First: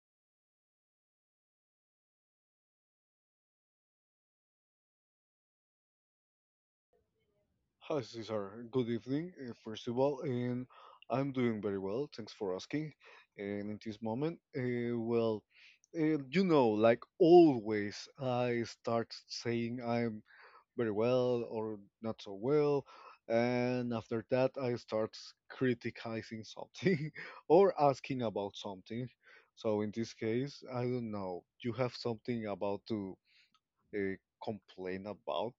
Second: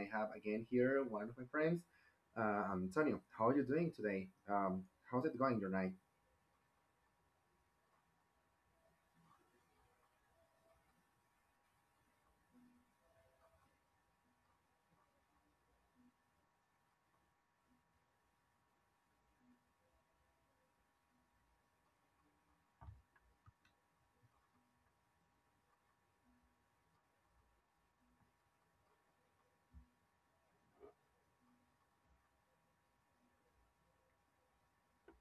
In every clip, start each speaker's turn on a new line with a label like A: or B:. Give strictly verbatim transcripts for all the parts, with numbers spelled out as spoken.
A: I have again here one of my friends, uh, Antonio. How are you doing today? Um, how's it going your night?
B: Hi, Cesar. Good evening, uh, first of all, and I'm doing very well. Thanks for asking. And in this moment, uh, well, uh, you know, like always, I start saying I'm very well or not so well, and after that, I start criticizing something or asking about something. So in this case, I don't know. You have something about to uh, complain about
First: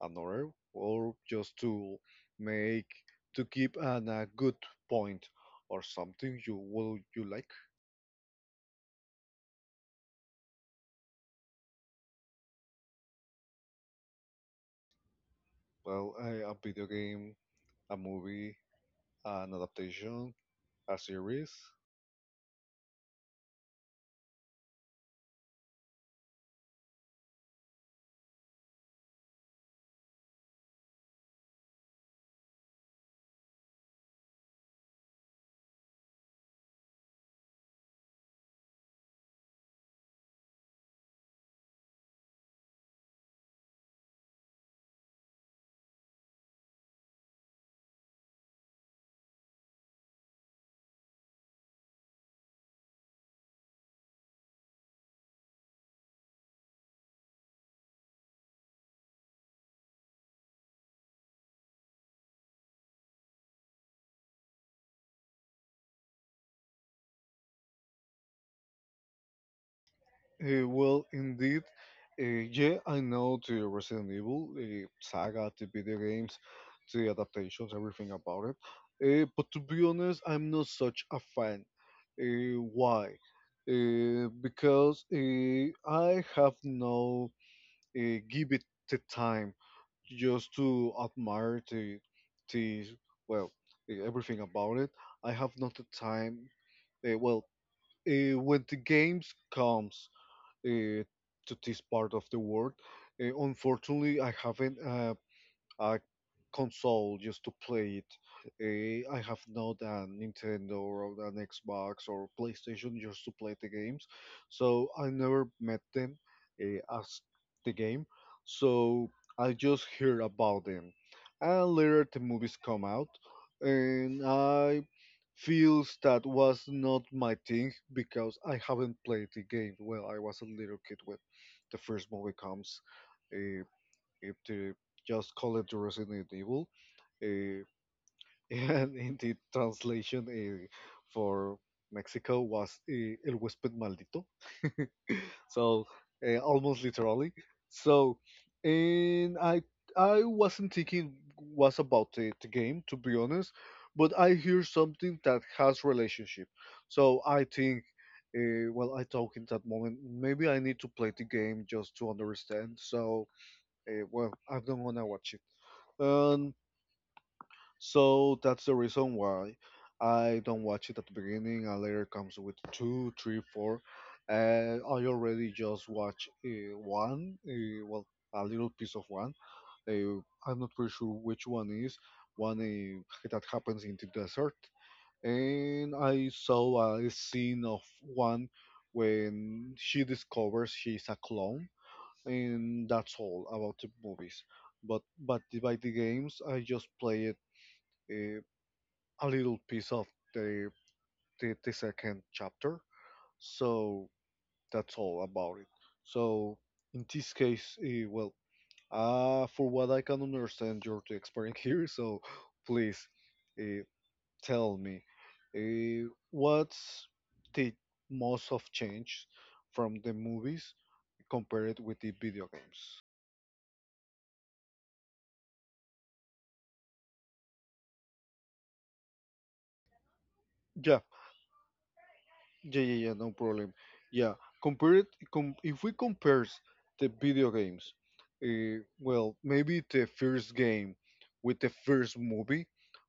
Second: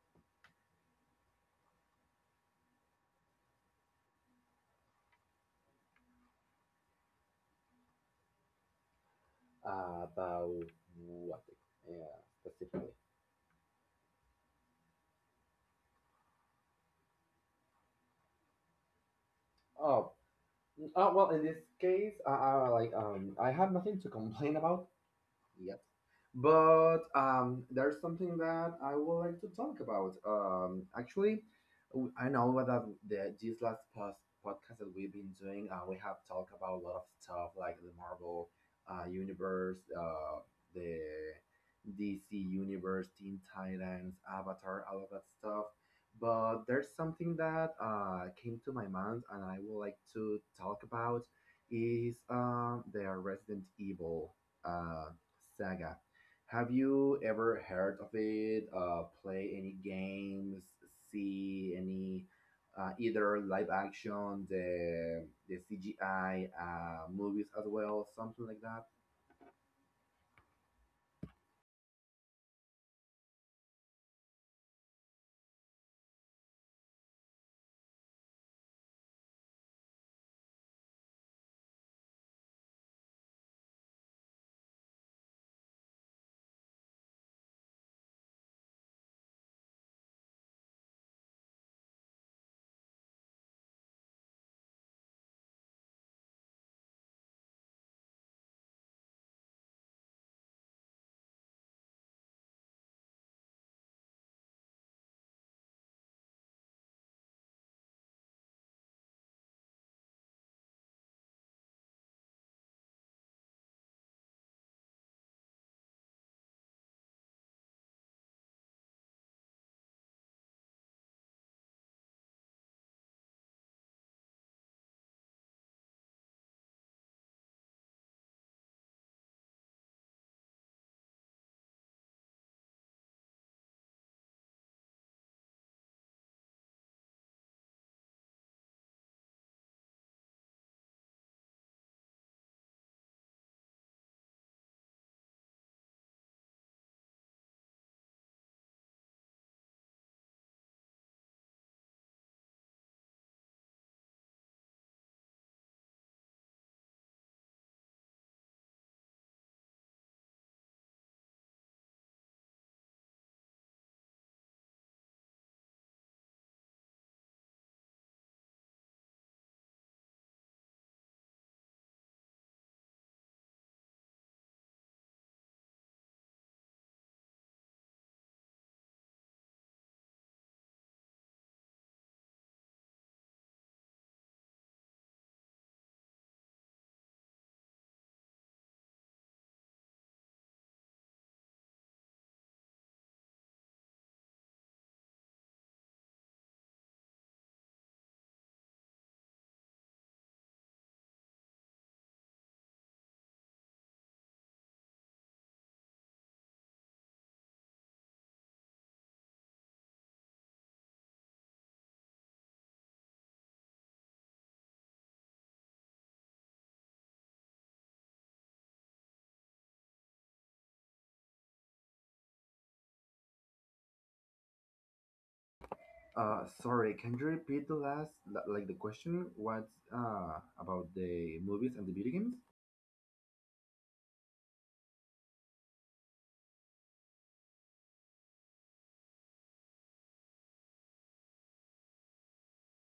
B: another or just to make to keep an a good point or something you will you like
A: Uh, what? the- Yeah, specifically.
B: well a, a video game, a movie, an
A: Oh,
B: adaptation, a
A: oh well,
B: series.
A: in this case, I, I like um, I have nothing to complain about. Yep. But um, there's something that I would like to talk about. Um, actually, w- I know that the, this last past podcast that we've been doing, uh, we have talked about a lot of stuff like the Marvel uh, universe, uh, the D C universe, Teen Titans, Avatar, all of that stuff. But there's something that uh, came to my mind, and I would like to talk about is um, the Resident Evil. uh. Saga. Have you ever heard of it? Uh, play any games? See any? Uh, either live action, the the C G I uh, movies as well, something like that.
B: Uh, well, indeed, uh, yeah, I know the Resident Evil uh, saga, the video games, the adaptations, everything about it. Uh, but to be honest, I'm not such a fan. Uh, why? Uh, because uh, I have no uh, give it the time just to admire the, the well, uh, everything about it. I have not the time. Uh, well, uh, when the games comes uh, to this part of the world. Uh, unfortunately, I haven't. Uh, I console just to play it. Uh, I have not a Nintendo or an Xbox or PlayStation just to play the games, so I never met them uh, as the game. So I just hear about them, and later the movies come out, and I feels that was not my thing because I haven't played the game. Well, I was a little kid when the first movie comes. Uh, if to just call it Resident Evil. Uh, and in the translation uh, for Mexico was uh, El Huésped Maldito. So uh, almost literally. So and I I wasn't thinking was about the, the game, to be honest, but I hear something that has relationship. So I think. Uh, well, I thought in that moment maybe I need to play the game just to understand. So, uh, well, I'm not gonna watch it. And so that's the reason why I don't watch it at the beginning. And later comes with two, three, four, and I already just watch uh, one. Uh, well, a little piece of one. Uh, I'm not pretty sure which one is one uh, that happens in the desert. And I saw a scene of one when she discovers she's a clone, and that's all about the movies, but but the- by the games I just play uh, a little piece of the, the the second chapter. So that's all about it. So in this case, uh, well, uh, for what I can understand, you're the expert here. So please, uh, tell me, uh, what's the most of change from the movies compared with the video games?
A: Uh, sorry, can you repeat the last li- like the question? What's uh
B: Yeah,
A: about the movies and the video games?
B: yeah, yeah, yeah, no problem. Yeah, compare it. Com If we compare the video games, uh, well, maybe the first game with the first movie,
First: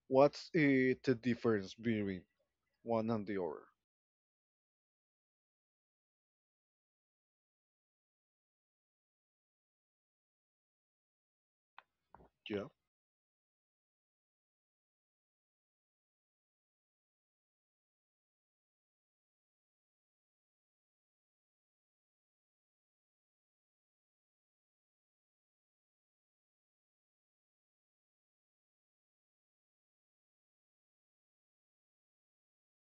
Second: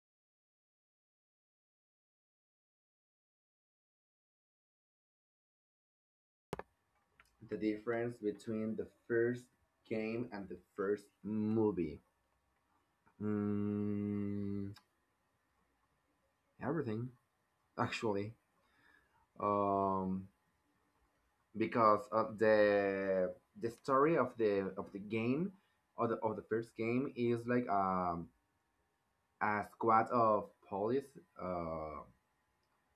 B: what's uh, the difference between one and the other?
A: The difference between the first game and the first movie.
B: Yeah.
A: Mm, everything actually. Um, because of the the story of the of the game of the of the first game is like um a squad of police uh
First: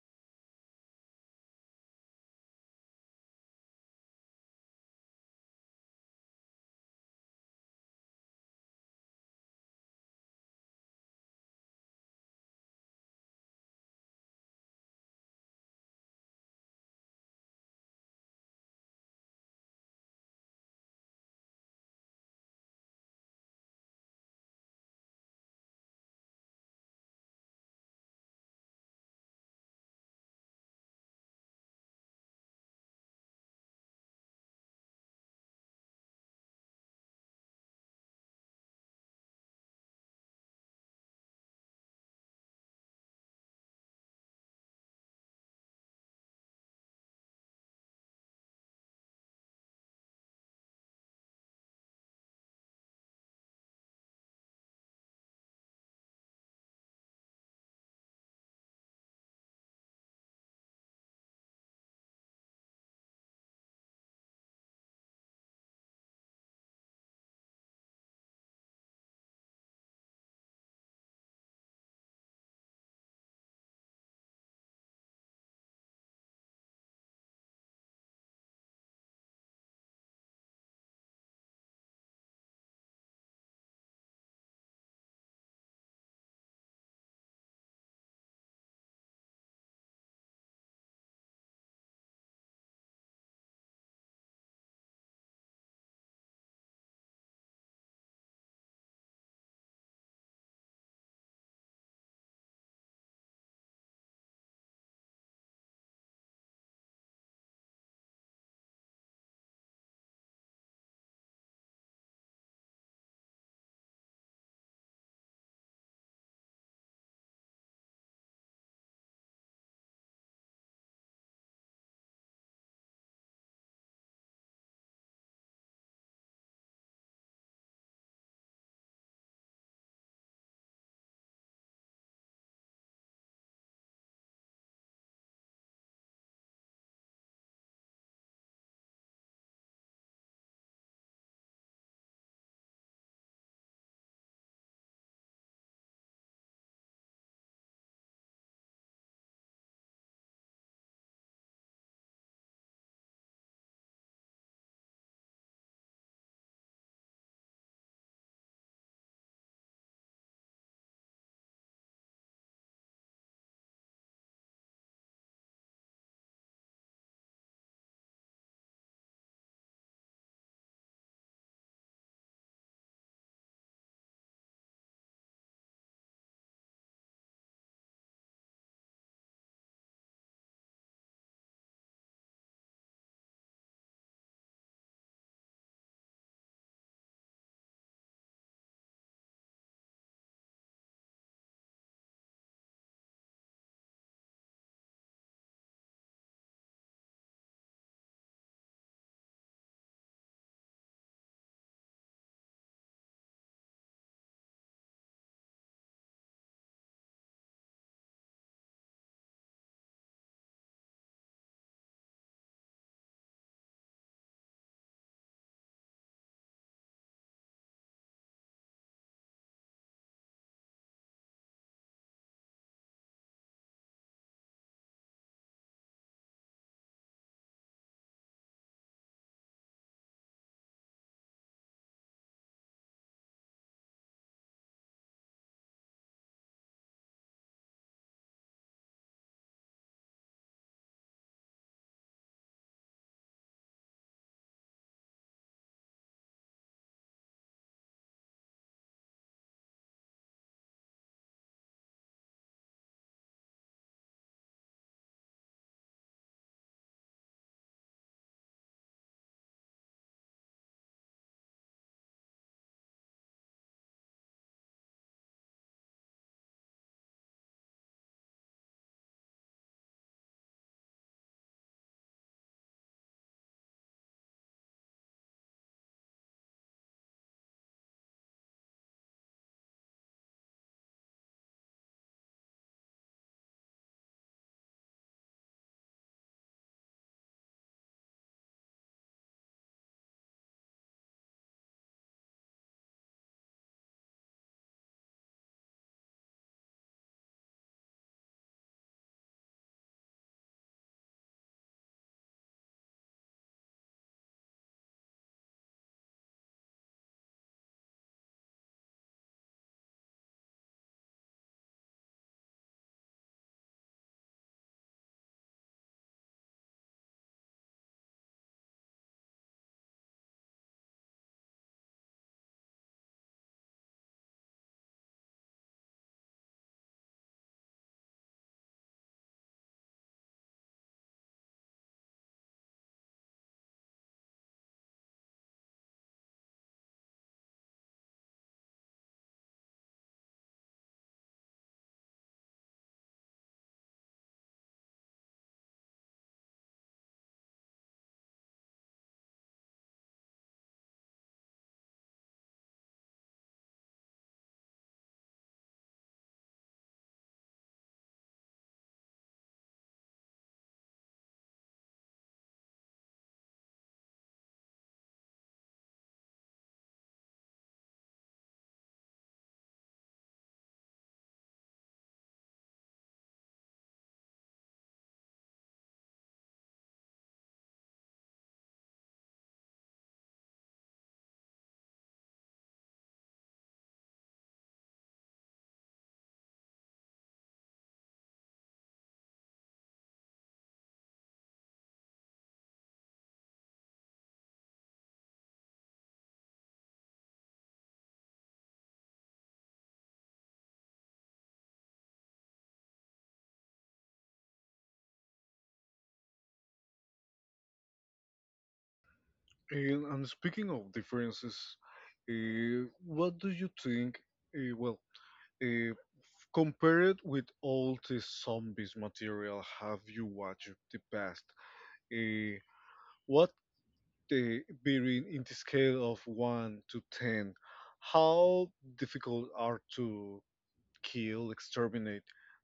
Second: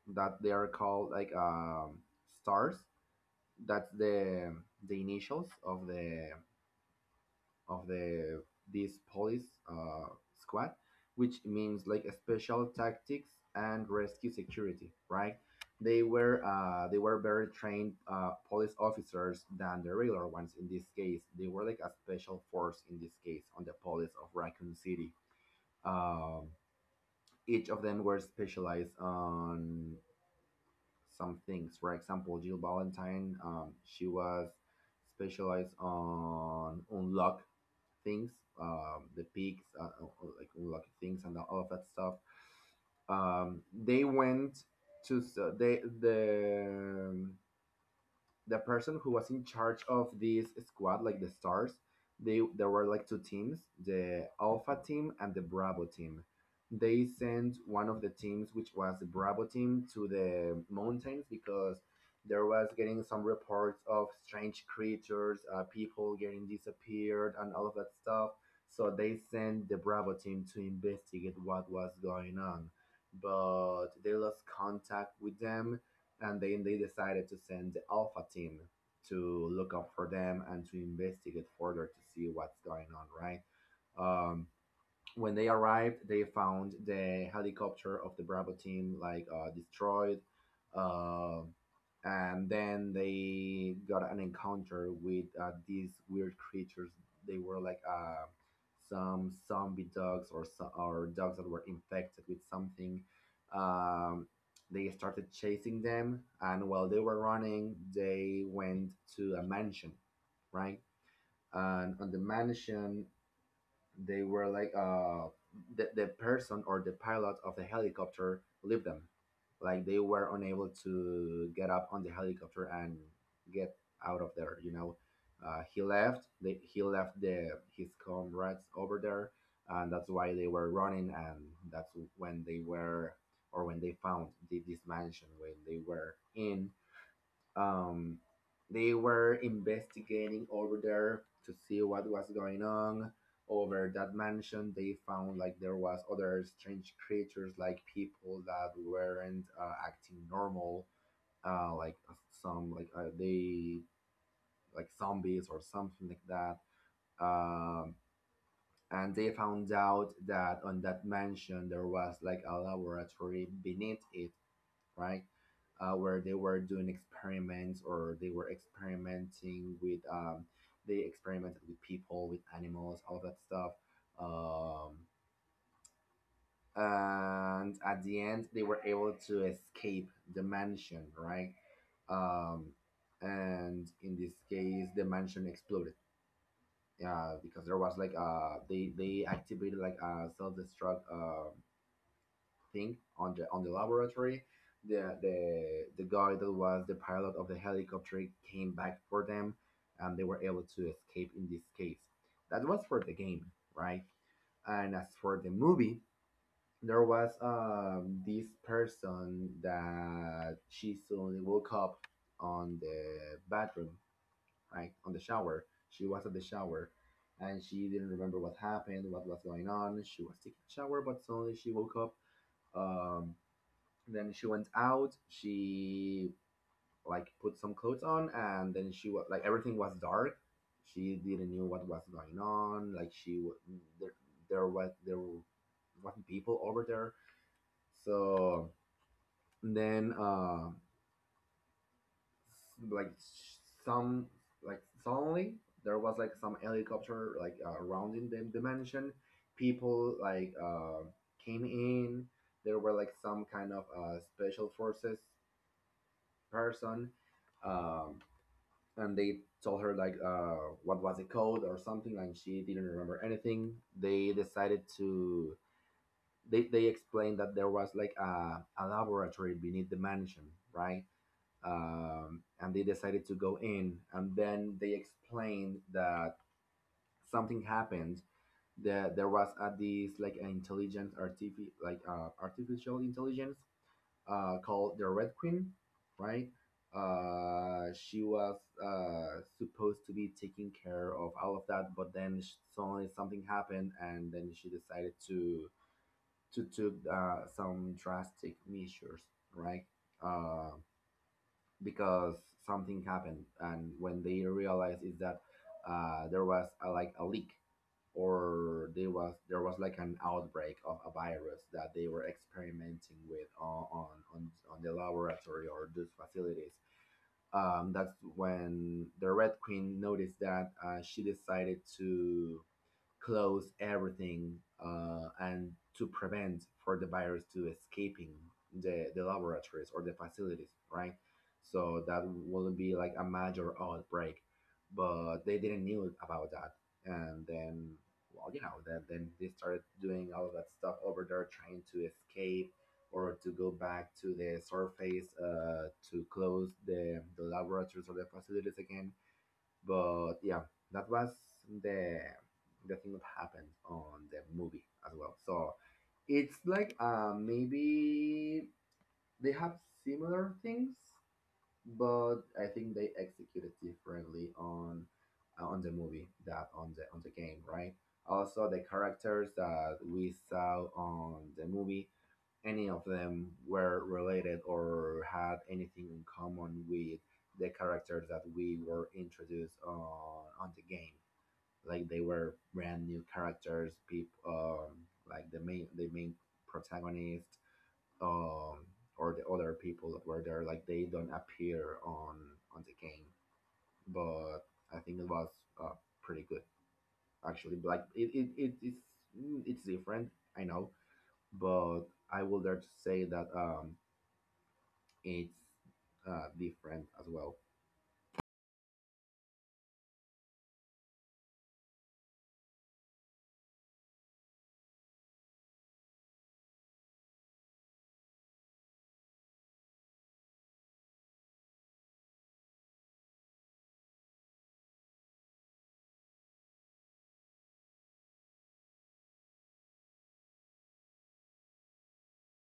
A: that they are called like um stars. That's the the initials of the of the this police uh, squad, which means like a special tactics and rescue security, right? They were uh, they were very trained uh, police officers than the regular ones in this case. They were like a special force in this case on the police of Raccoon City. Um, each of them were specialized on some things. For example, Jill Valentine, um, she was specialized on unlock things, um, the pigs, uh, uh, uh, like lucky things, and all of that stuff. Um, they went to s- they the the person who was in charge of this squad, like the stars, they there were like two teams, the Alpha team and the Bravo team. They sent one of the teams, which was the Bravo team, to the mountains because there was getting some reports of strange creatures, uh, people getting disappeared, and all of that stuff. So they sent the Bravo team to investigate what was going on, but they lost contact with them, and then they decided to send the Alpha team to look up for them and to investigate further to see what's going on, right? Um, when they arrived, they found the helicopter of the Bravo team like uh, destroyed, uh, and then they got an encounter with uh, these weird creatures. They were like uh, some zombie dogs or so- or dogs that were infected with something. Um, they started chasing them, and while they were running, they went to a mansion, right? And on the mansion, they were like uh, the the person or the pilot of the helicopter leave them, like they were unable to get up on the helicopter and get out of there. You know, uh, he left. They, he left the his comrades over there, and that's why they were running. And that's when they were, or when they found the, this mansion when they were in um, they were investigating over there to see what was going on over that mansion. They found like there was other strange creatures, like people that weren't uh, acting normal, uh, like uh, some like uh, they like zombies or something like that. Um, and they found out that on that mansion there was like a laboratory beneath it, right? Uh, where they were doing experiments or they were experimenting with, um, they experimented with people, with animals, all that stuff. Um, and at the end, they were able to escape the mansion, right? Um, and in this case, the mansion exploded. Yeah, because there was like uh they they activated like a self destruct um thing on the on the laboratory. The the the guy that was the pilot of the helicopter came back for them, and they were able to escape in this case. That was for the game, right? And as for the movie, there was um this person that she suddenly woke up on the bathroom, right? On the shower. She was at the shower, and she didn't remember what happened, what was going on. She was taking a shower, but suddenly she woke up. um then she went out. She like put some clothes on, and then she was like everything was dark. She didn't knew what was going on. Like she there there was there were wasn't people over there. So then uh like some like suddenly there was like some helicopter like uh, around in the, the mansion. People like uh, came in. There were like some kind of uh, special forces person, um, and they told her like uh, what was the code or something, and she didn't remember anything. They decided to they, they explained that there was like a, a laboratory beneath the mansion, right? Um, and they decided to go in, and then they explained that something happened, that there was at this like an intelligent artifi- like uh, artificial intelligence uh, called the Red Queen, right? Uh, she was uh, supposed to be taking care of all of that, but then suddenly something happened, and then she decided to to took uh, some drastic measures, right? Uh, because something happened, and when they realized is that uh, there was a, like a leak or there was there was like an outbreak of a virus that they were experimenting with on on, on, on the laboratory or those facilities. Um, that's when the red queen noticed that uh, she decided to close everything, uh, and to prevent for the virus to escaping the, the laboratories or the facilities, right? So that will be like a major outbreak, but they didn't knew about that. And then, well, you know that then they started doing all of that stuff over there trying to escape or to go back to the surface, uh, to close the, the laboratories or the facilities again. But yeah, that was the the thing that happened on the movie as well. So it's like uh, maybe they have similar things, but I think they executed differently on uh, on the movie that on the on the game, right? Also, the characters that we saw on the movie, any of them were related or had anything in common with the characters that we were introduced on on the game. Like they were brand new characters, people, um, like the main the main protagonist, um, or the other people that were there. Like they don't appear on on the game, but I think it was uh, pretty good actually. Like it, it, it it's it's different, I know, but I will dare to say that um it's uh, different as well.
B: And, and speaking of differences, uh, what do you think? Uh, well, uh, compare it with all the zombies material have you watched the past? Uh, they varying in the scale of one to ten. How difficult are to kill, exterminate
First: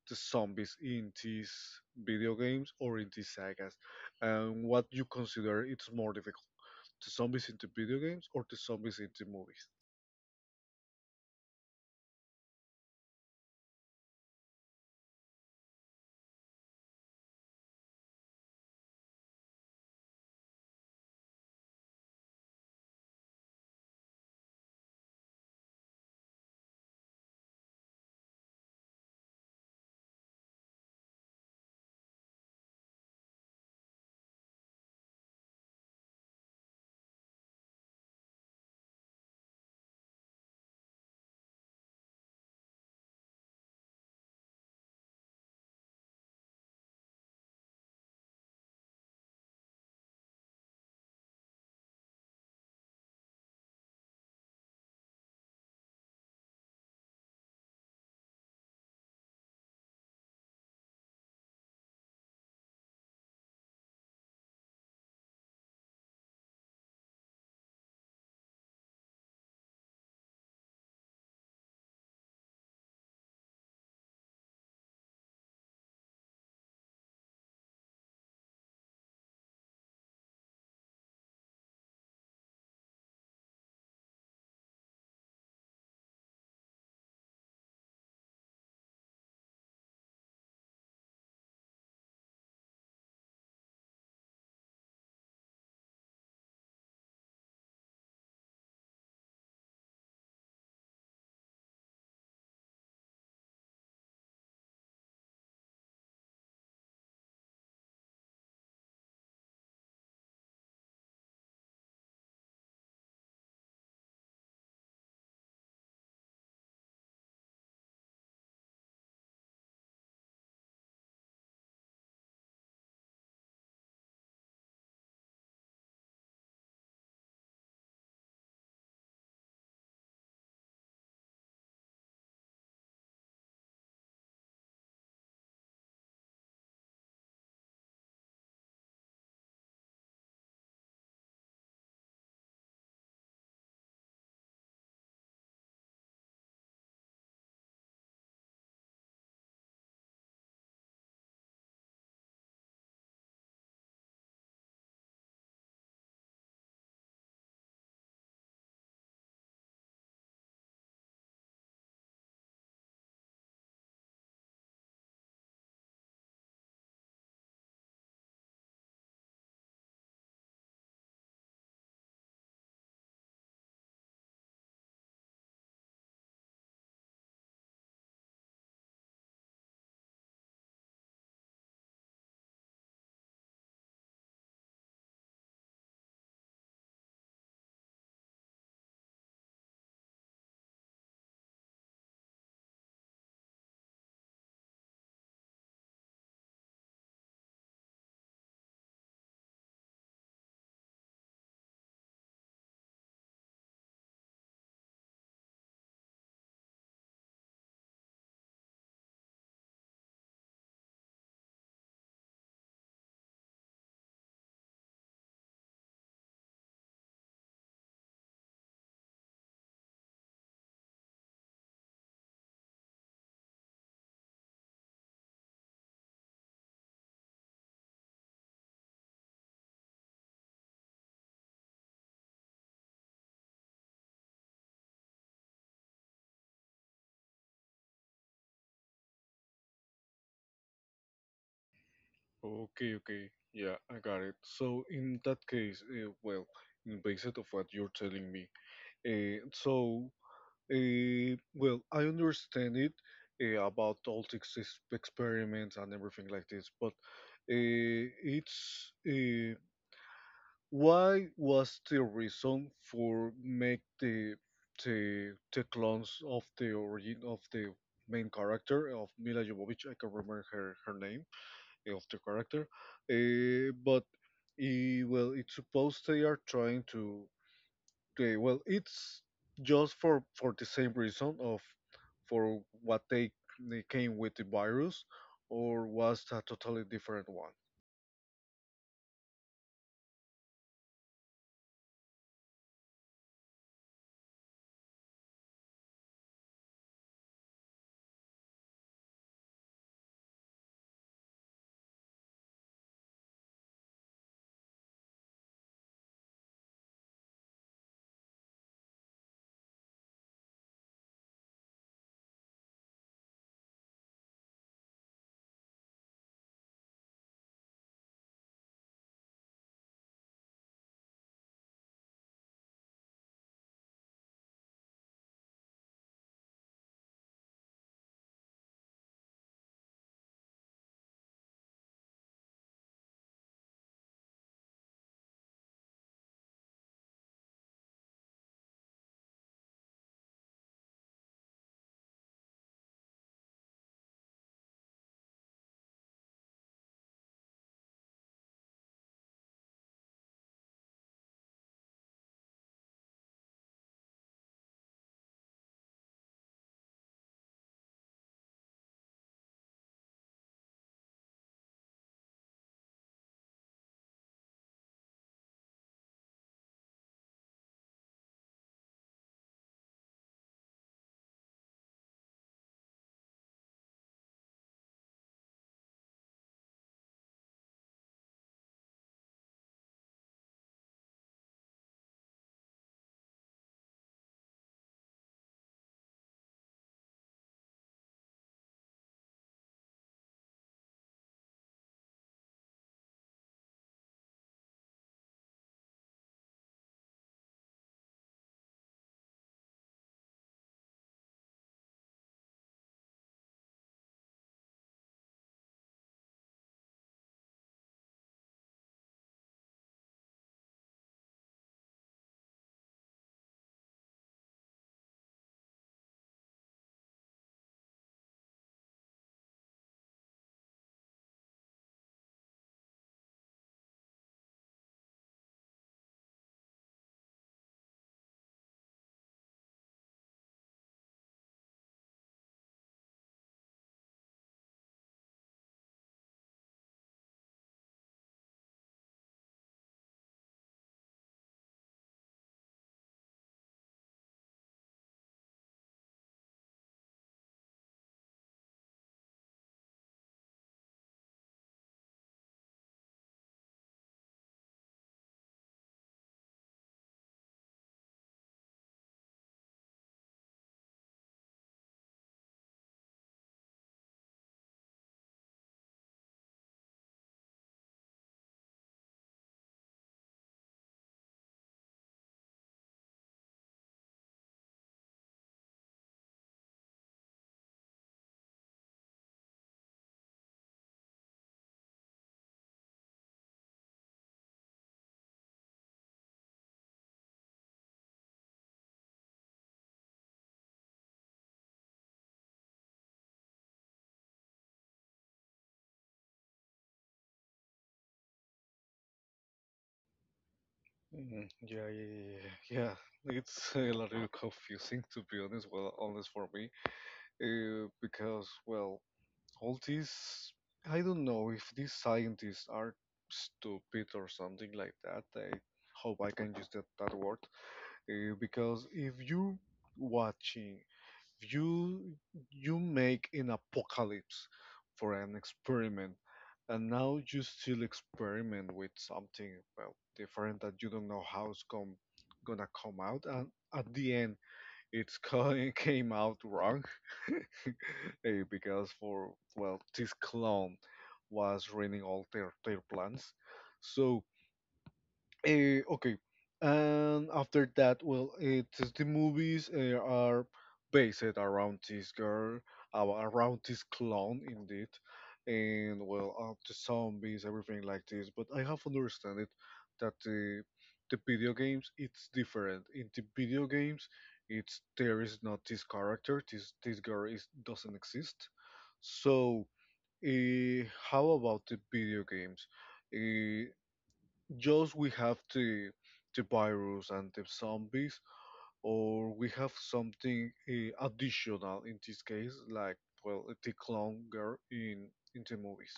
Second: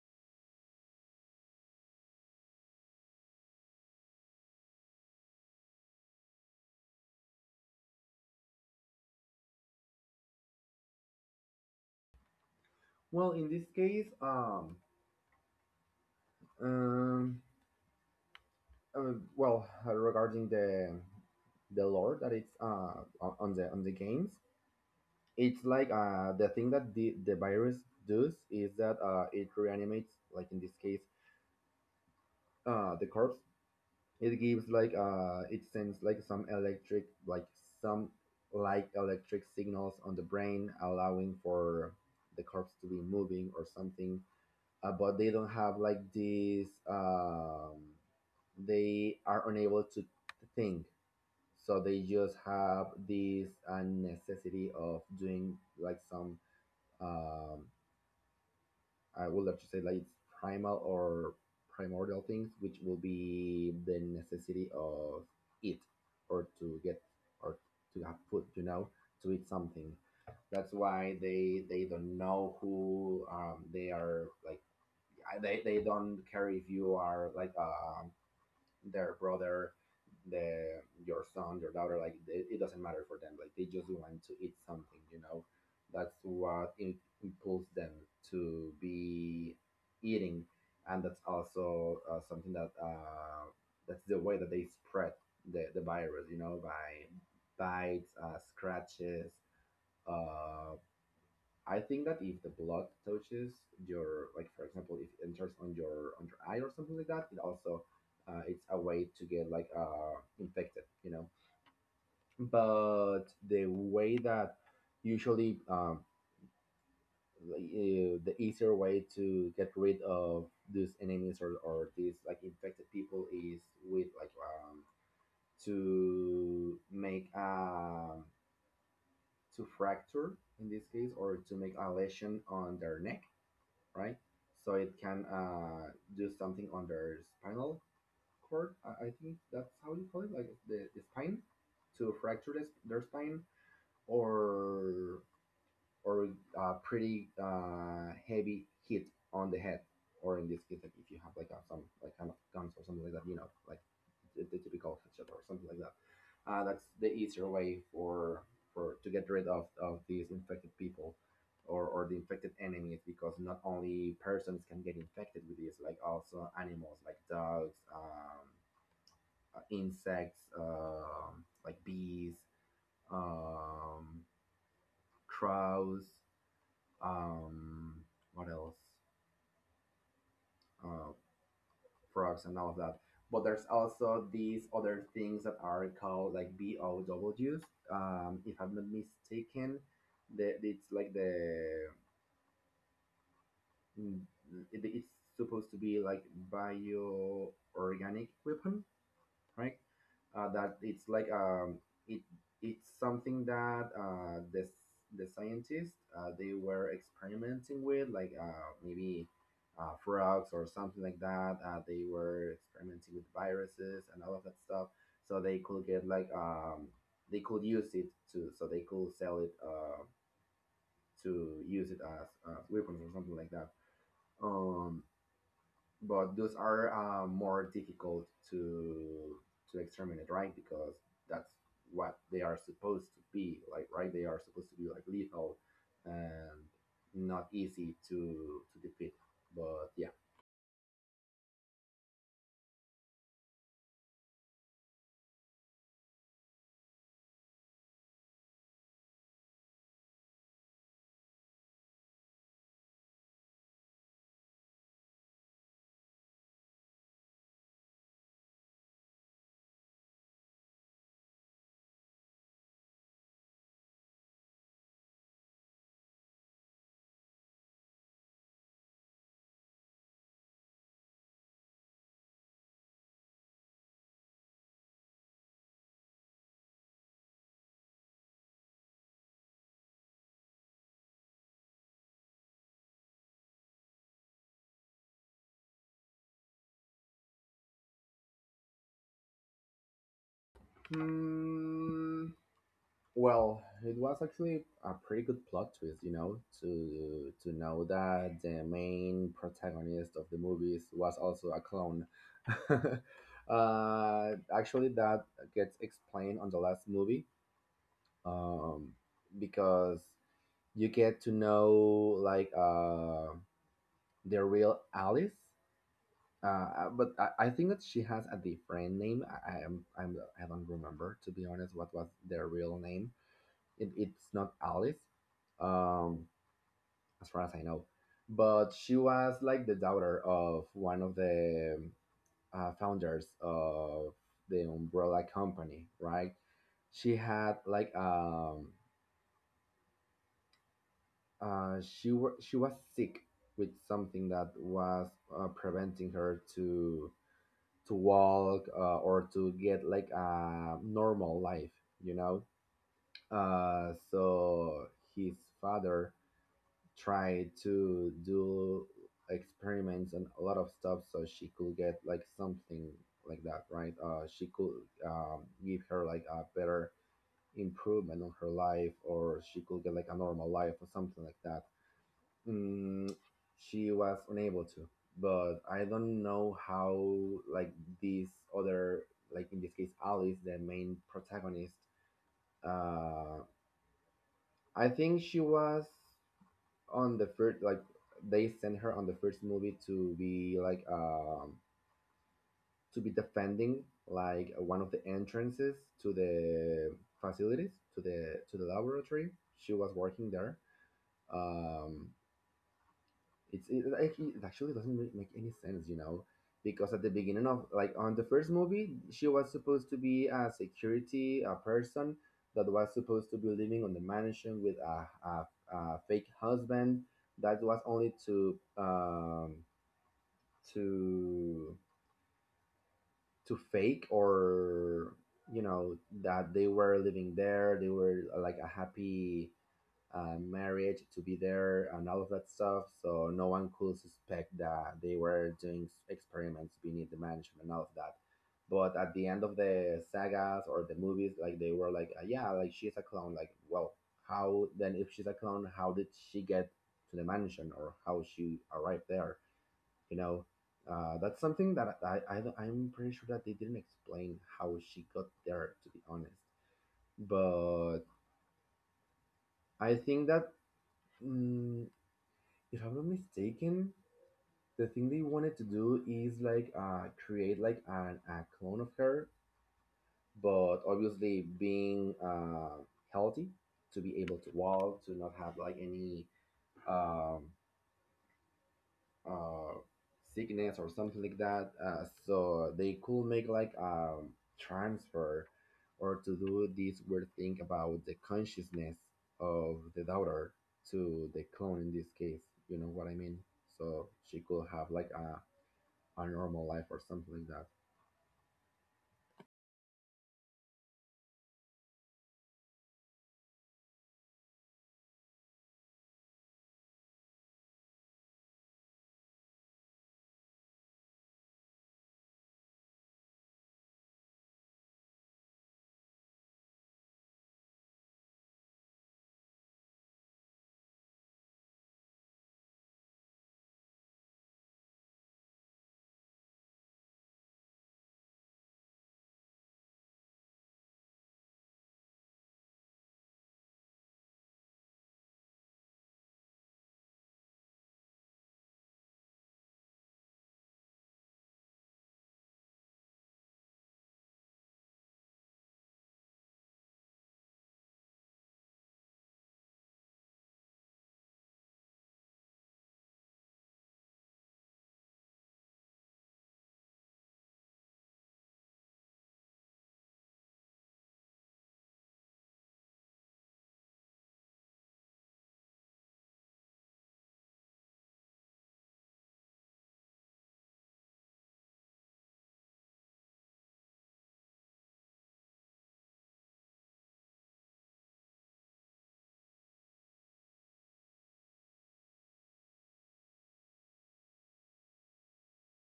B: the zombies in these video games or in these sagas, and what you consider it's more difficult, the zombies in the video games or the zombies in the movies?
A: Well, in this case, um, um, uh, well, uh, regarding the the lore that it's uh on on the on the games, it's like uh the thing that the the virus does is that uh it reanimates, like in this case, uh the corpse. It gives like uh it sends like some electric, like some like electric signals on the brain, allowing for the corpse to be moving or something. Uh, but they don't have like this. Um, they are unable to think, so they just have this uh, necessity of doing like some. Um, I would like to say like it's primal or primordial things, which will be the necessity of eat or to get or to have food. You know, to eat something. That's why they they don't know who um, they are like I- they they don't care if you are like uh, their brother, the your son, your daughter. Like it, it doesn't matter for them. Like they just want to eat something. You know, that's what im- impulses them to be eating, and that's also uh, something that uh, that's the way that they spread the the virus. You know, by bites, uh, scratches. Uh, I think that if the blood touches your, like for example, if it enters on your on your eye or something like that, it also uh, it's a way to get like uh, infected, you know. But the way that usually um, like, uh, the easier way to get rid of these enemies, or, or these like infected people is with like um, to make um to fracture in this case or to make a lesion on their neck, right? So it can uh, do something on their spinal cord. I, I think that's how you call it, like the, the spine, to fracture this, their spine or or a pretty uh, heavy hit on the head, or in this case, like if you have like a, some like kind of guns or something like that, you know, like the, typical headshot or something like that. Uh, that's the easier way for for to get rid of, of these infected people or, or the infected enemies because not only persons can get infected with this, like also animals like dogs, um, uh, insects, um, like bees, um, crows, um, what else? Uh, Frogs and all of that. But there's also these other things that are called like B O Ws. Um, if I'm not mistaken, the, it's like the mm, it- it's supposed to be like bioorganic weapons, right? Uh, that it's like um, it it's something that uh, the the scientists uh, they were experimenting with, like uh, maybe uh, frogs or something like that. Uh, they were experimenting with viruses and all of that stuff, so they could get like um, they could use it to so they could sell it uh, to use it as uh, weapons or something like that. Um, but those are uh, more difficult to to exterminate, right? Because that's what they are supposed to be like, right? They are supposed to be like lethal and not easy to to defeat. But yeah.
B: Okay, okay, yeah, I got it. So in that case, uh, well, in based of what you're telling me, uh, so Uh, well, I understand it uh, about all these ex- experiments and everything like this, but uh, it's, uh, why was the reason for make the the the clones of the origin of the main character of Mila Jovovich? I can not remember her her name, uh, of the character, uh, but. Eh, well, it's supposed they are trying to. Okay, well, it's just for for the same reason of for what they, they came with the virus, or was a totally different one?
A: Hmm. Well, it was actually a pretty good plot twist, you know, to to know that the main protagonist of the movies was also a clone. Uh, actually, that gets explained on the last movie, um, because you get to know like uh, the real Alice. Uh, uh, but I, I think that she has a different name. I, I'm, I'm I don't remember to be honest what was their real name. It, it's not Alice, um, as far as I know, but she was like the daughter of one of the uh, founders of the Umbrella company, right? She had like um, uh, she were she was sick with something that was uh, preventing her to to walk uh, or to get like a normal life, you know. Uh, so his father tried to do experiments and a lot of stuff so she could get like something like that, right. Uh she could um, give her like a better improvement on her life, or she could get like a normal life or something like that. mm, she was unable to, but I don't know how. Like these other, like in this case Alice, the main protagonist, uh I think she was on the first, like they sent her on the first movie to be like um to be defending like one of the entrances to the facilities, to the to the laboratory. She was working there. um it's it actually it actually doesn't make, make any sense, you know, because at the beginning of, like on the first movie, she was supposed to be a security, a person that was supposed to be living on the mansion with a, a, a fake husband that was only to um to to fake or, you know, that they were living there, they were like a happy uh, marriage to be there and all of that stuff, so no one could suspect that they were doing experiments beneath the management and all of that. But at the end of the sagas or the movies, like they were like, uh, yeah, like she's a clone. Like, well, how then, if she's a clone, how did she get to the mansion, or how she arrived there? You know, uh, that's something that I, I I'm pretty sure that they didn't explain how she got there, to be honest. But I think that mm, if I'm not mistaken, the thing they wanted to do is like uh, create like an, a clone of her, but obviously being uh, healthy, to be able to walk, to not have like any um, uh sickness or something like that, uh, so they could make like a transfer, or to do this weird thing about the consciousness of the daughter to the clone in this case, you know what I mean, so she could have like a, a normal life or something like that.
B: Mm, yeah, yeah, yeah, yeah, yeah. It's a little confusing to be honest. Well, honest for me, uh, because well, all these I don't know if these scientists are stupid or something like that. I hope I can use that that word, uh, because if you watching you you make an apocalypse for an experiment and now you still experiment with something, well, different, that you don't know how it's going gonna come out, and at the end it's co- came out wrong. Eh, because for, well, this clone was ruining all their their plans, so. Eh, okay. And after that, well, it is the movies uh, are based around this girl, uh, around this clone, indeed, and well, uh, the zombies, everything like this. But I have understand it that the the video games it's different. In the video games, it's there is not this character. This this girl is doesn't exist. So, uh, how about the video games? Eh, just we have the the virus and the zombies, or we have something uh, additional in this case, like, well, the clown girl in in the movies.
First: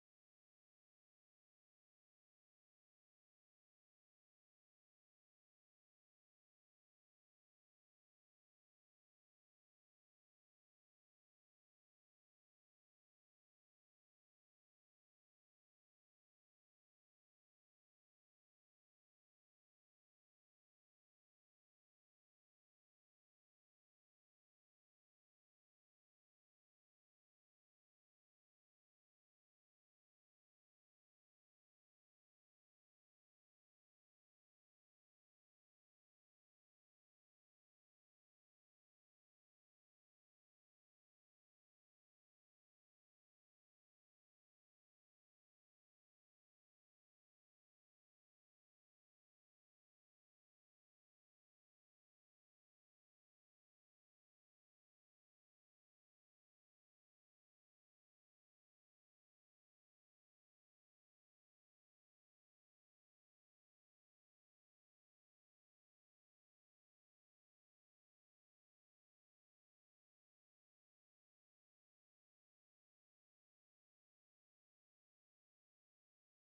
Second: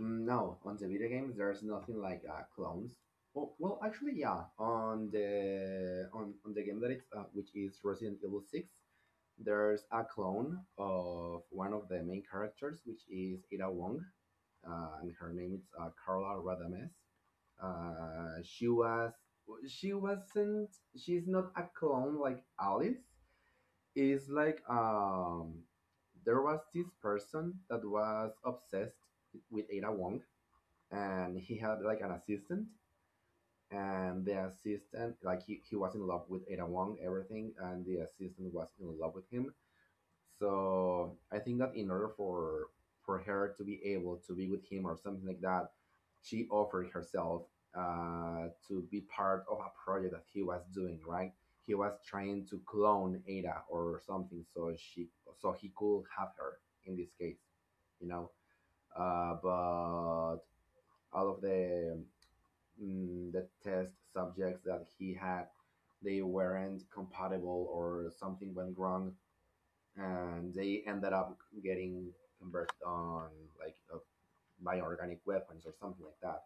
A: Mm, no, on the video games there's nothing like uh, clones. Well, well actually yeah, on the on, on the game that it's uh, which is Resident Evil six, there's a clone of one of the main characters, which is Ada Wong, uh, and her name is uh, Carla Radames. Uh, she was she wasn't she's not a clone like Alice. It's like um there was this person that was obsessed with Ada Wong, and he had like an assistant, and the assistant, like he, he was in love with Ada Wong everything, and the assistant was in love with him. So I think that in order for for her to be able to be with him or something like that, she offered herself uh, to be part of a project that he was doing. Right, he was trying to clone Ada or something, so she so he could have her in this case, you know. Uh, but all of the mm, the test subjects that he had, they weren't compatible, or something went wrong, and they ended up getting converted on like uh, by organic weapons or something like that.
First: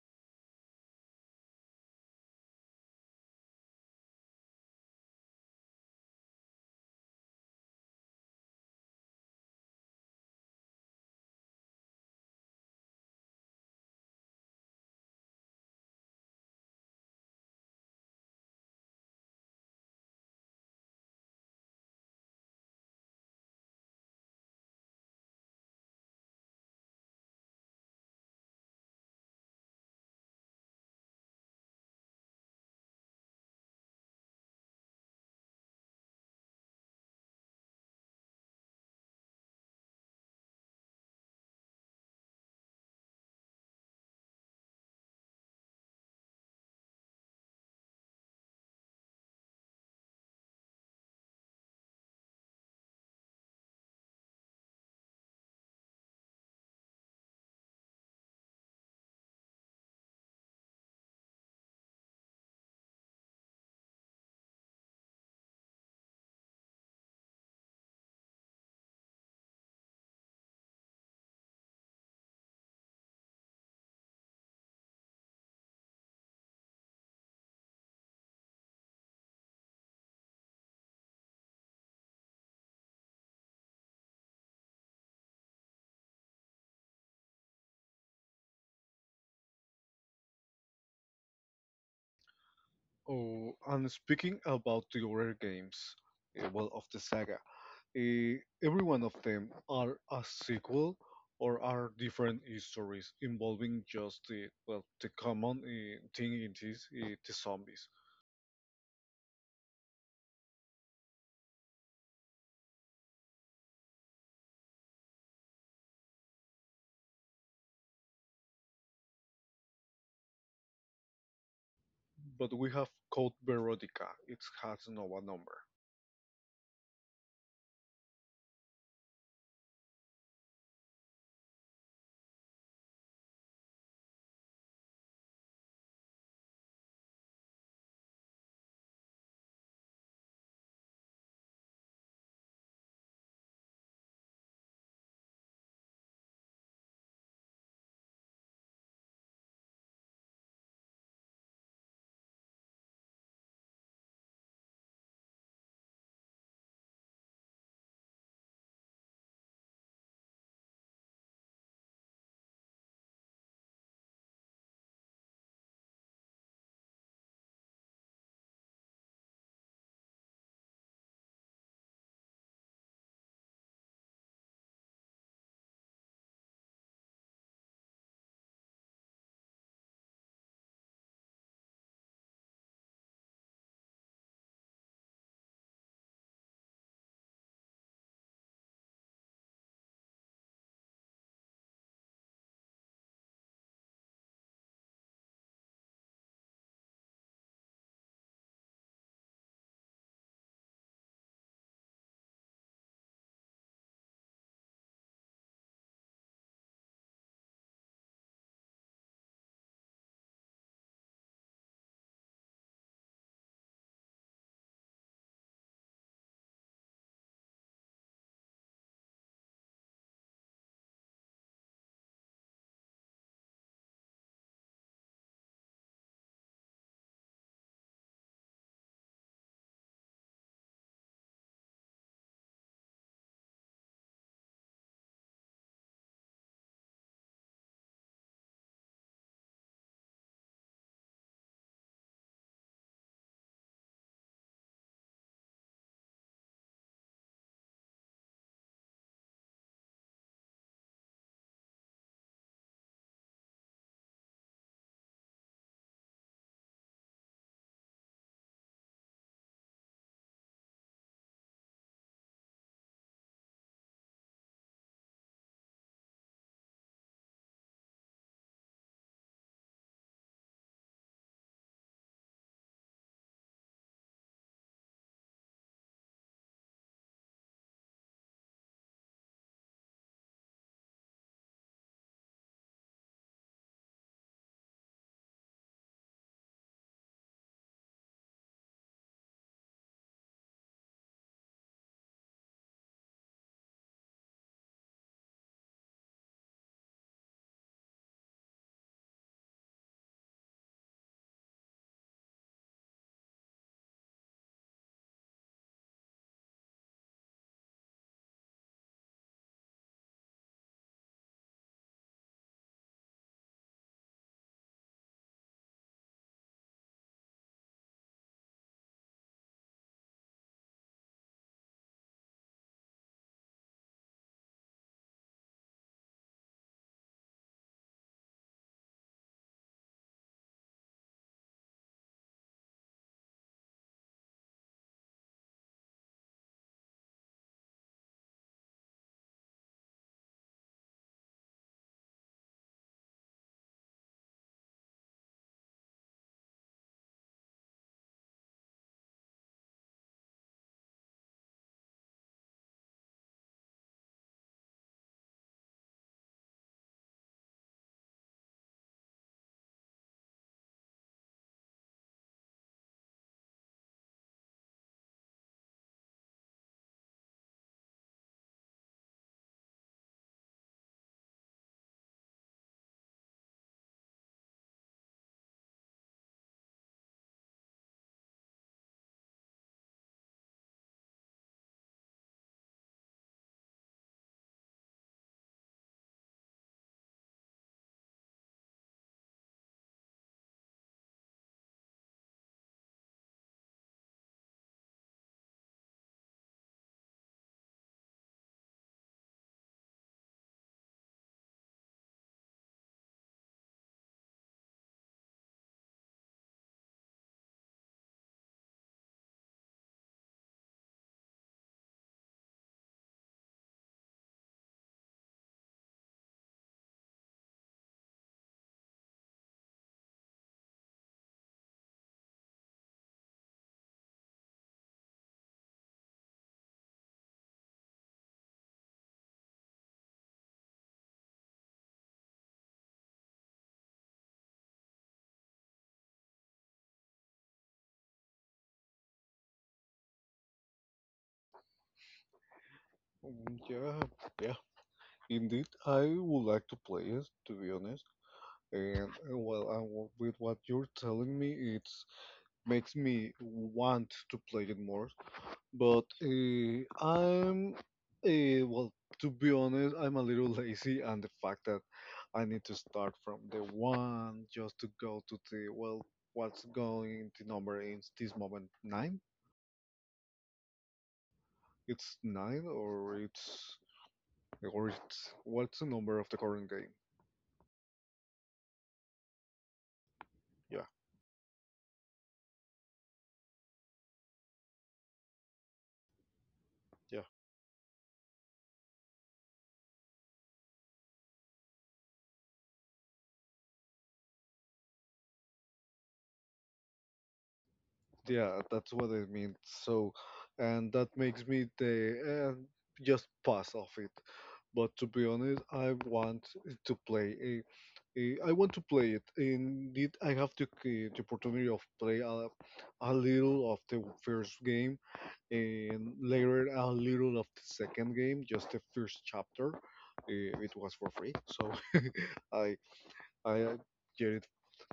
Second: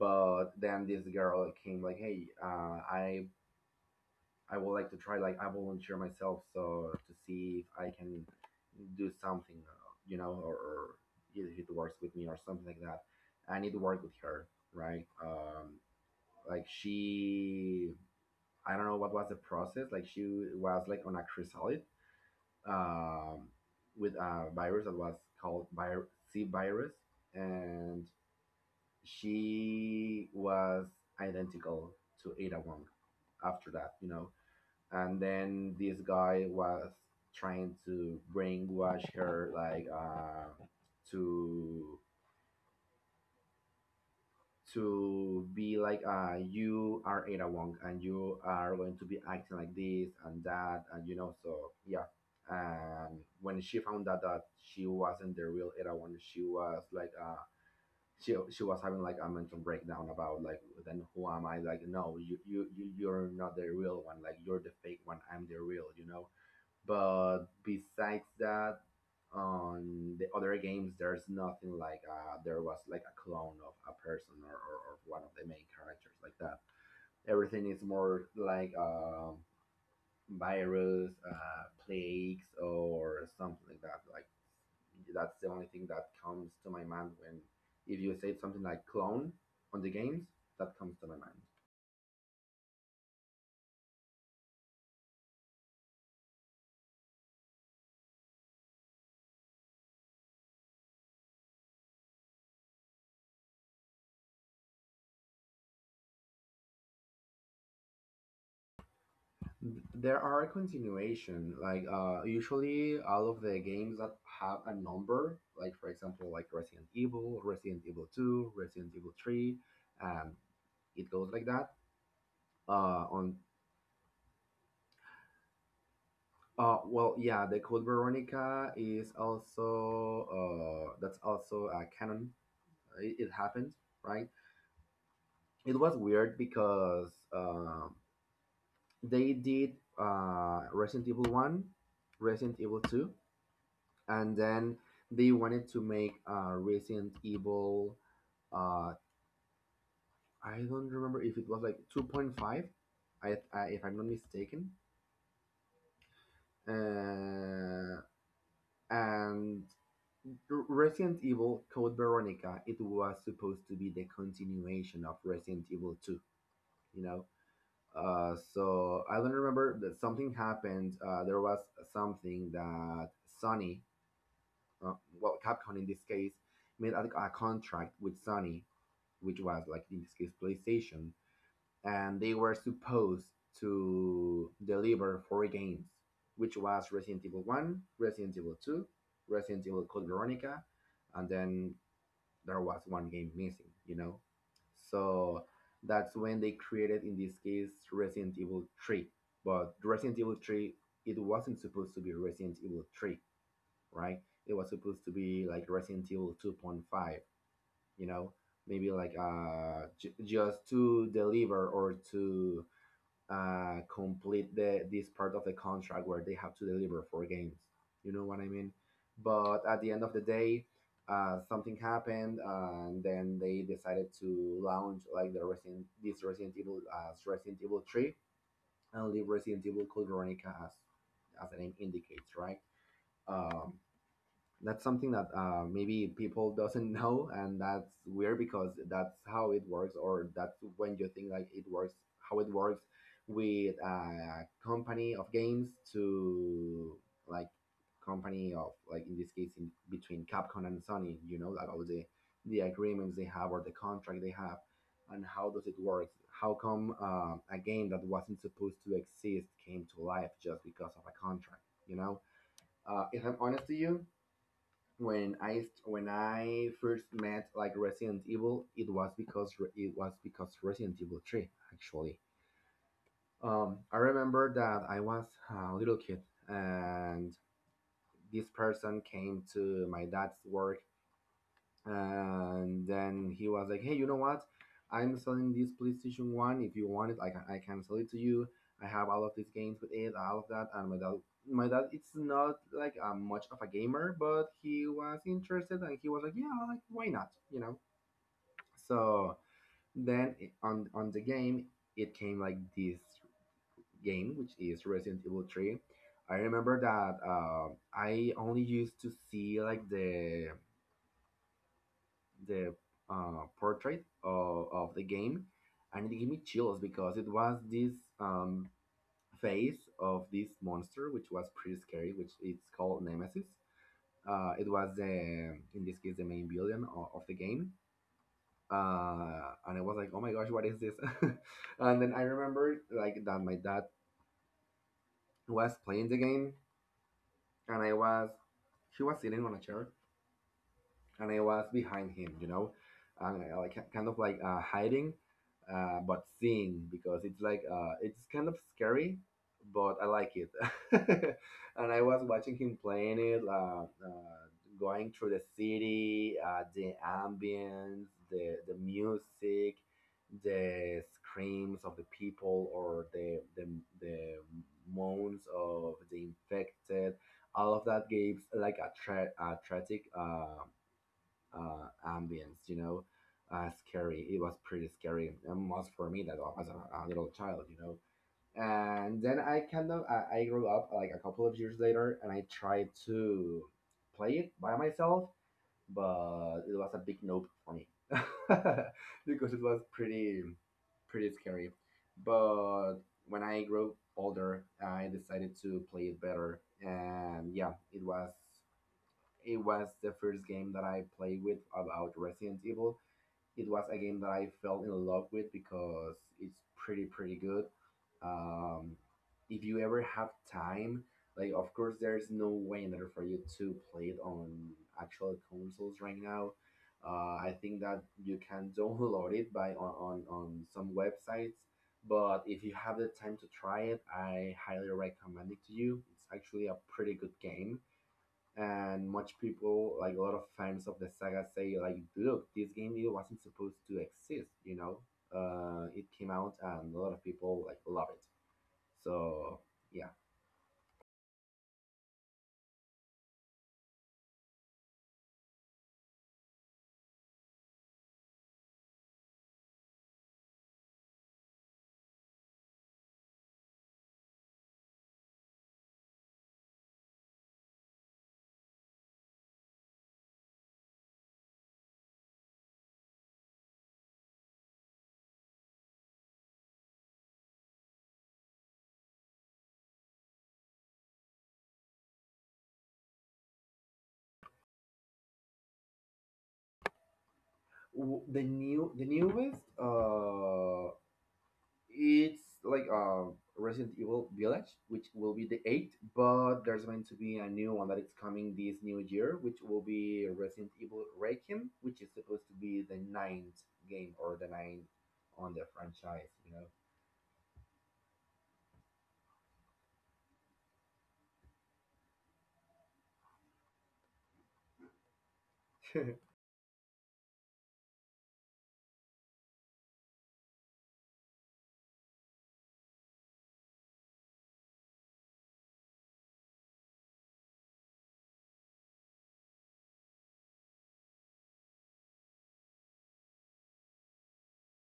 A: But then this girl came like, "Hey, uh, I I would like to try. Like, I volunteer myself so to see if I can do something, uh, you know, or, or if it works with me or something like that." I need to work with her, right? Um, like she, I don't know what was the process. Like she was like on a chrysalid, um, with a virus that was called vir- C virus, and she was identical to Ada Wong after that, you know. And then this guy was trying to brainwash her, like, uh, to to be like, uh you are Ada Wong, and you are going to be acting like this and that, and you know, so yeah. And when she found out that she wasn't the real Ada Wong, she was like uh she, she was having like a mental breakdown about like, then who am I, like, no, you you you- you're not the real one, like you're the fake one, I'm the real, you know. But besides that, on the other games, there's nothing like uh, there was like a clone of a person, or, or, or one of the main characters like that. Everything is more like um virus, uh, plagues, or something like that. Like that's the only thing that comes to my mind when, if you say something like clone on the games, that comes to my mind.
B: Oh, and speaking about the other games, uh, well, of the saga, uh, every one of them are a sequel or are different histories involving just the, well, the common uh, thing in this uh, the zombies.
A: There are a continuation, like uh, usually all of the games that have a number, like for example, like Resident Evil, Resident Evil two, Resident Evil three, and it goes like that.
B: But we have
A: Uh,
B: Code
A: on
B: Veronica. It has no one number.
A: uh, well, yeah, the Code Veronica is also uh, that's also a canon. It, it happened, right? It was weird because um they did uh, Resident Evil One, Resident Evil Two, and then they wanted to make uh, Resident Evil. Uh, I don't remember if it was like two point five, I, I, if I'm not mistaken. Uh, and Resident Evil Code Veronica, it was supposed to be the continuation of Resident Evil two, you know? Uh, so I don't remember that something happened. Uh, there was something that Sony, uh, well, Capcom in this case, made a, a contract with Sony, which was like in this case PlayStation, and they were supposed to deliver four games, which was Resident Evil One, Resident Evil Two, Resident Evil Code Veronica, and then there was one game missing, you know. So that's when they created in this case Resident Evil Three, but Resident Evil Three, it wasn't supposed to be Resident Evil Three, right? It was supposed to be like Resident Evil two point five, you know maybe like uh j- just to deliver or to uh complete the this part of the contract where they have to deliver for games, you know what I mean but at the end of the day uh something happened, uh, and then they decided to launch like the resident this Resident Evil as Resident Evil three and leave Resident Evil Code Veronica as as the name indicates, right? um that's something that, uh, maybe people doesn't know, and that's weird because that's how it works, or that's when you think like it works, how it works with a company of games, to like company of like in this case, in between Capcom and Sony, you know, like all the the agreements they have or the contract they have, and how does it work? How come, uh, a game that wasn't supposed to exist came to life just because of a contract, you know? Uh, if I'm honest to you, when I st- when I first met like Resident Evil, it was because re- it was because Resident Evil Three, actually. Um, I remember that I was a little kid, and this person came to my dad's work, and then he was like, hey, you know what, I'm selling this playstation one. If you want it, i can, I can sell it to you. I have all of these games with it, all of that. And my dad, my dad it's not like, uh, much of a gamer, but he was interested, and he was like, yeah, like, why not, you know? So then it- on on the game, it came like this game, which is Resident Evil three. I remember that, um I only used to see like the, the uh, portrait of, of the game, and it gave me chills because it was this, um, face of this monster, which was pretty scary, which it's called Nemesis. Uh, it was the, in this case, the main villain of, of the game. Uh, and I was like, oh my gosh, what is this? And then I remember like that my dad was playing the game, and I was she was sitting on a chair and I was behind him, you know, and I, like, kind of like, uh, hiding, uh, but seeing, because it's like, uh, it's kind of scary, but I like it. And I was watching him playing it, uh, uh, going through the city, uh, the ambience, the the music, the screams of the people, or the the, the moans of the infected. All of that gives like a tra- a tragic, uh, uh, ambience, you know, uh, scary. It was pretty scary, and was for me, that was as a, a little child, you know. And then I kind of I, I grew up like a couple of years later, and I tried to play it by myself, but it was a big nope for me because it was pretty pretty scary. But when I grew older, I decided to play it better, and yeah, it was, it was the first game that I played with about Resident Evil. It was a game that I fell in love with because it's pretty pretty good. Um, if you ever have time, like, of course, there's no way in there for you to play it on actual consoles right now. Uh, I think that you can download it by on, on, on some websites, but if you have the time to try it, I highly recommend it to you. It's actually a pretty good game, and much people like, a lot of fans of the saga say like, look, this game really wasn't supposed to exist, you know. Uh it came out and a lot of people like love it. So yeah.
B: Mm, yeah, yeah. Indeed, I would like to play it, to be honest. And uh, well, I, w with what you're telling me, it makes me want to play it more. But uh, I'm, uh, well, to be honest, I'm a little lazy, and the fact that I need to start from the one just to go to the, well, what's going the number in this moment, nine? It's nine, or it's or it's what's the number of the current game?
A: W- the new the newest,
B: Yeah.
A: uh it's like, uh Resident Evil Village, which will be the eighth, but there's going to
B: Yeah,
A: be a new one that is coming this new year, which will be Resident Evil Requiem, which is supposed to be the ninth game or the ninth on the franchise, you know.
B: yeah, that's what I mean. So, and that makes me the uh, just pass off it. But to be honest, I want to play. eh, eh, I want to play it. Indeed, I have to c- the opportunity of play a, a little of the first game and later a little of the second game. Just the first chapter. Uh, It was for free, so I I uh, get it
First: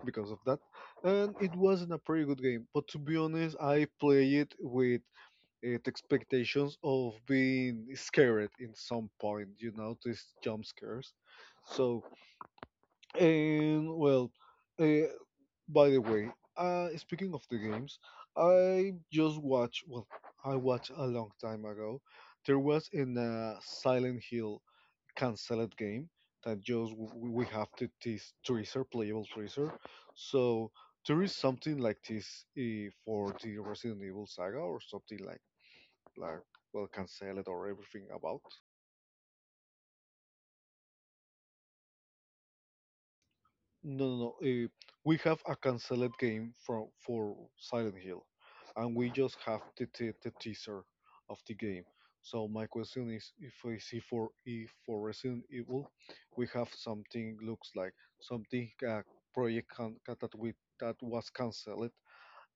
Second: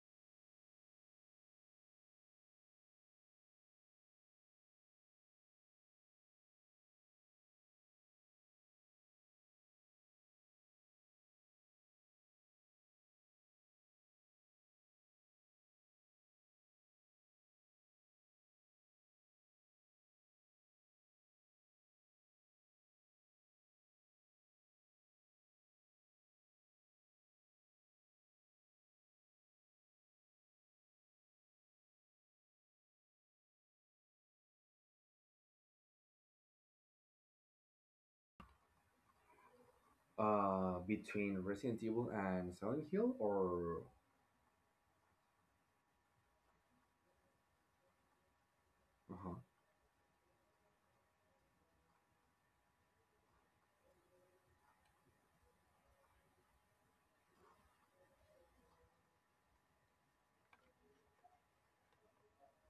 B: because of that. And it wasn't a pretty good game, but to be honest, I play it with uh, the expectations of being scared in some point, you know, these jump scares. So, and well, uh, by the way, uh, speaking of the games, I just watched, well, I watched a long time ago, there was in uh, Silent Hill canceled game that just w- w- we have to this treasure, playable treasure. So there is something like this, uh, for the Resident Evil saga or something like like well, canceled or everything about.
A: uh, Between Resident Evil and Silent Hill, or,
B: No, no, no. Uh, we have a cancelled game from for Silent Hill, and we
A: uh-huh.
B: just have the, the, the teaser of the game. So my question is, if I see for, if for Resident Evil, we have something looks like something, uh, project can, that we that was cancelled.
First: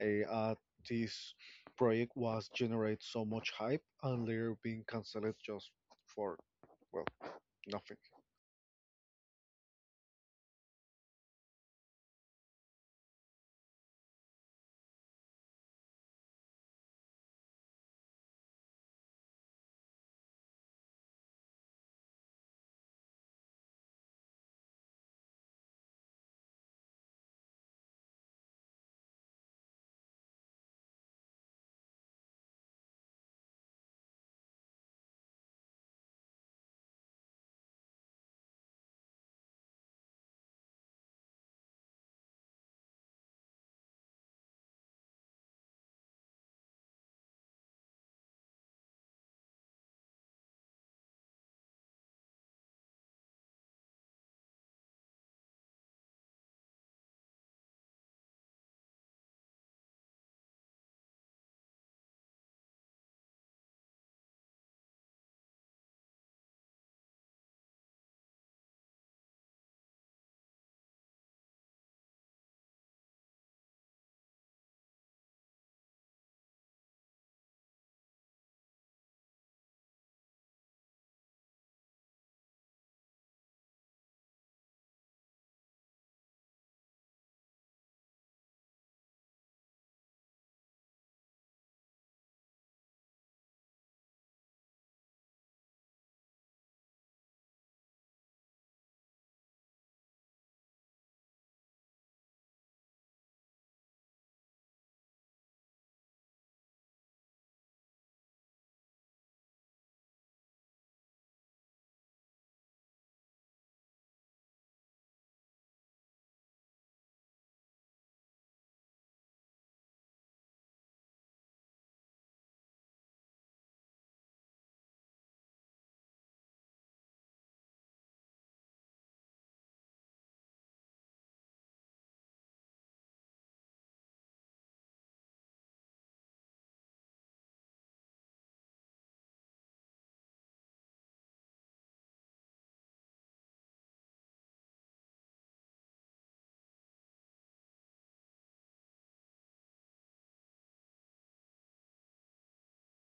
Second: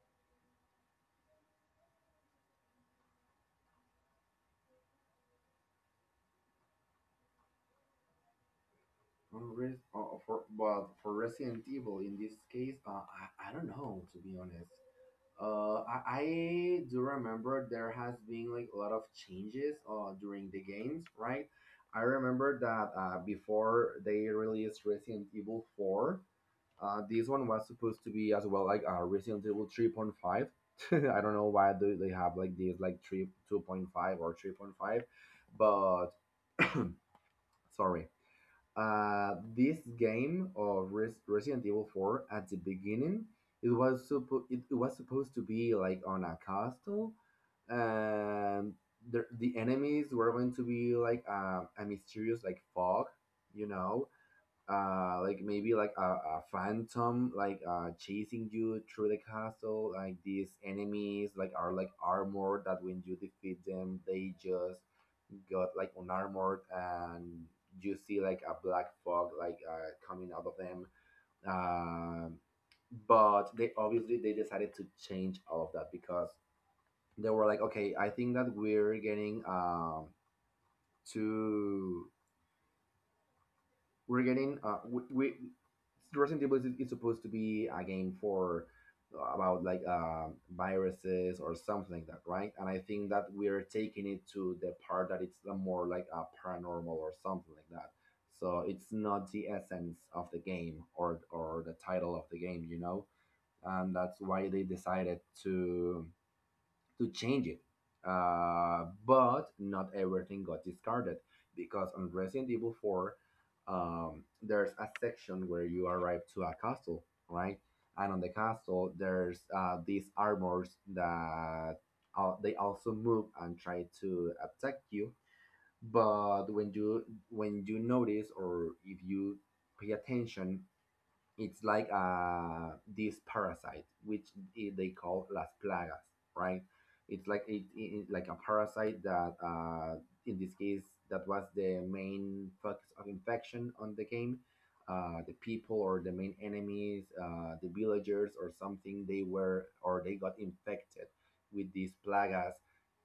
B: Uh, uh, this project was generate so much hype and later being cancelled just for, well, nothing.
A: on Res- uh, for but for Resident Evil in this case, uh, I I don't know, to be honest. Uh, I, I do remember there has been like a lot of changes, uh, during the games, right? I remember that, uh, before they released Resident Evil four, Uh, this one was supposed to be as well like, uh, Resident Evil three point five. I don't know why do they have like this, like three two point five or three point five, but sorry. Uh, this game of Res- Resident Evil four, at the beginning, it was suppo- it, it was supposed to be like on a castle, and the, the enemies were going to be like, uh, a mysterious like fog, you know, uh like maybe like a, a phantom, like, uh chasing you through the castle, like these enemies like are like armored, that when you defeat them they just got like unarmored, and you see like a black fog, like, uh coming out of them. um but they, obviously they decided to change all of that because they were like, okay, I think that we're getting, um too, we're getting, uh we, we, Resident Evil is, is supposed to be a game for, uh, about like, uh, viruses or something like that, right? And I think that we're taking it to the part that it's a more like a paranormal or something like that. So it's not the essence of the game or or the title of the game, you know. And that's why they decided to to change it. Uh, but not everything got discarded, because on Resident Evil four, um, there's a section where you arrive to a castle, right? And on the castle, there's, uh, these armors that, uh, they also move and try to attack you. But when you when you notice, or if you pay attention, it's like, uh, this parasite, which i- they call las plagas, right? It's like it, it, like a parasite that, uh, in this case, that was the main focus of infection on the game. Uh, the people or the main enemies, uh, the villagers or something, they were or they got infected with these plagas,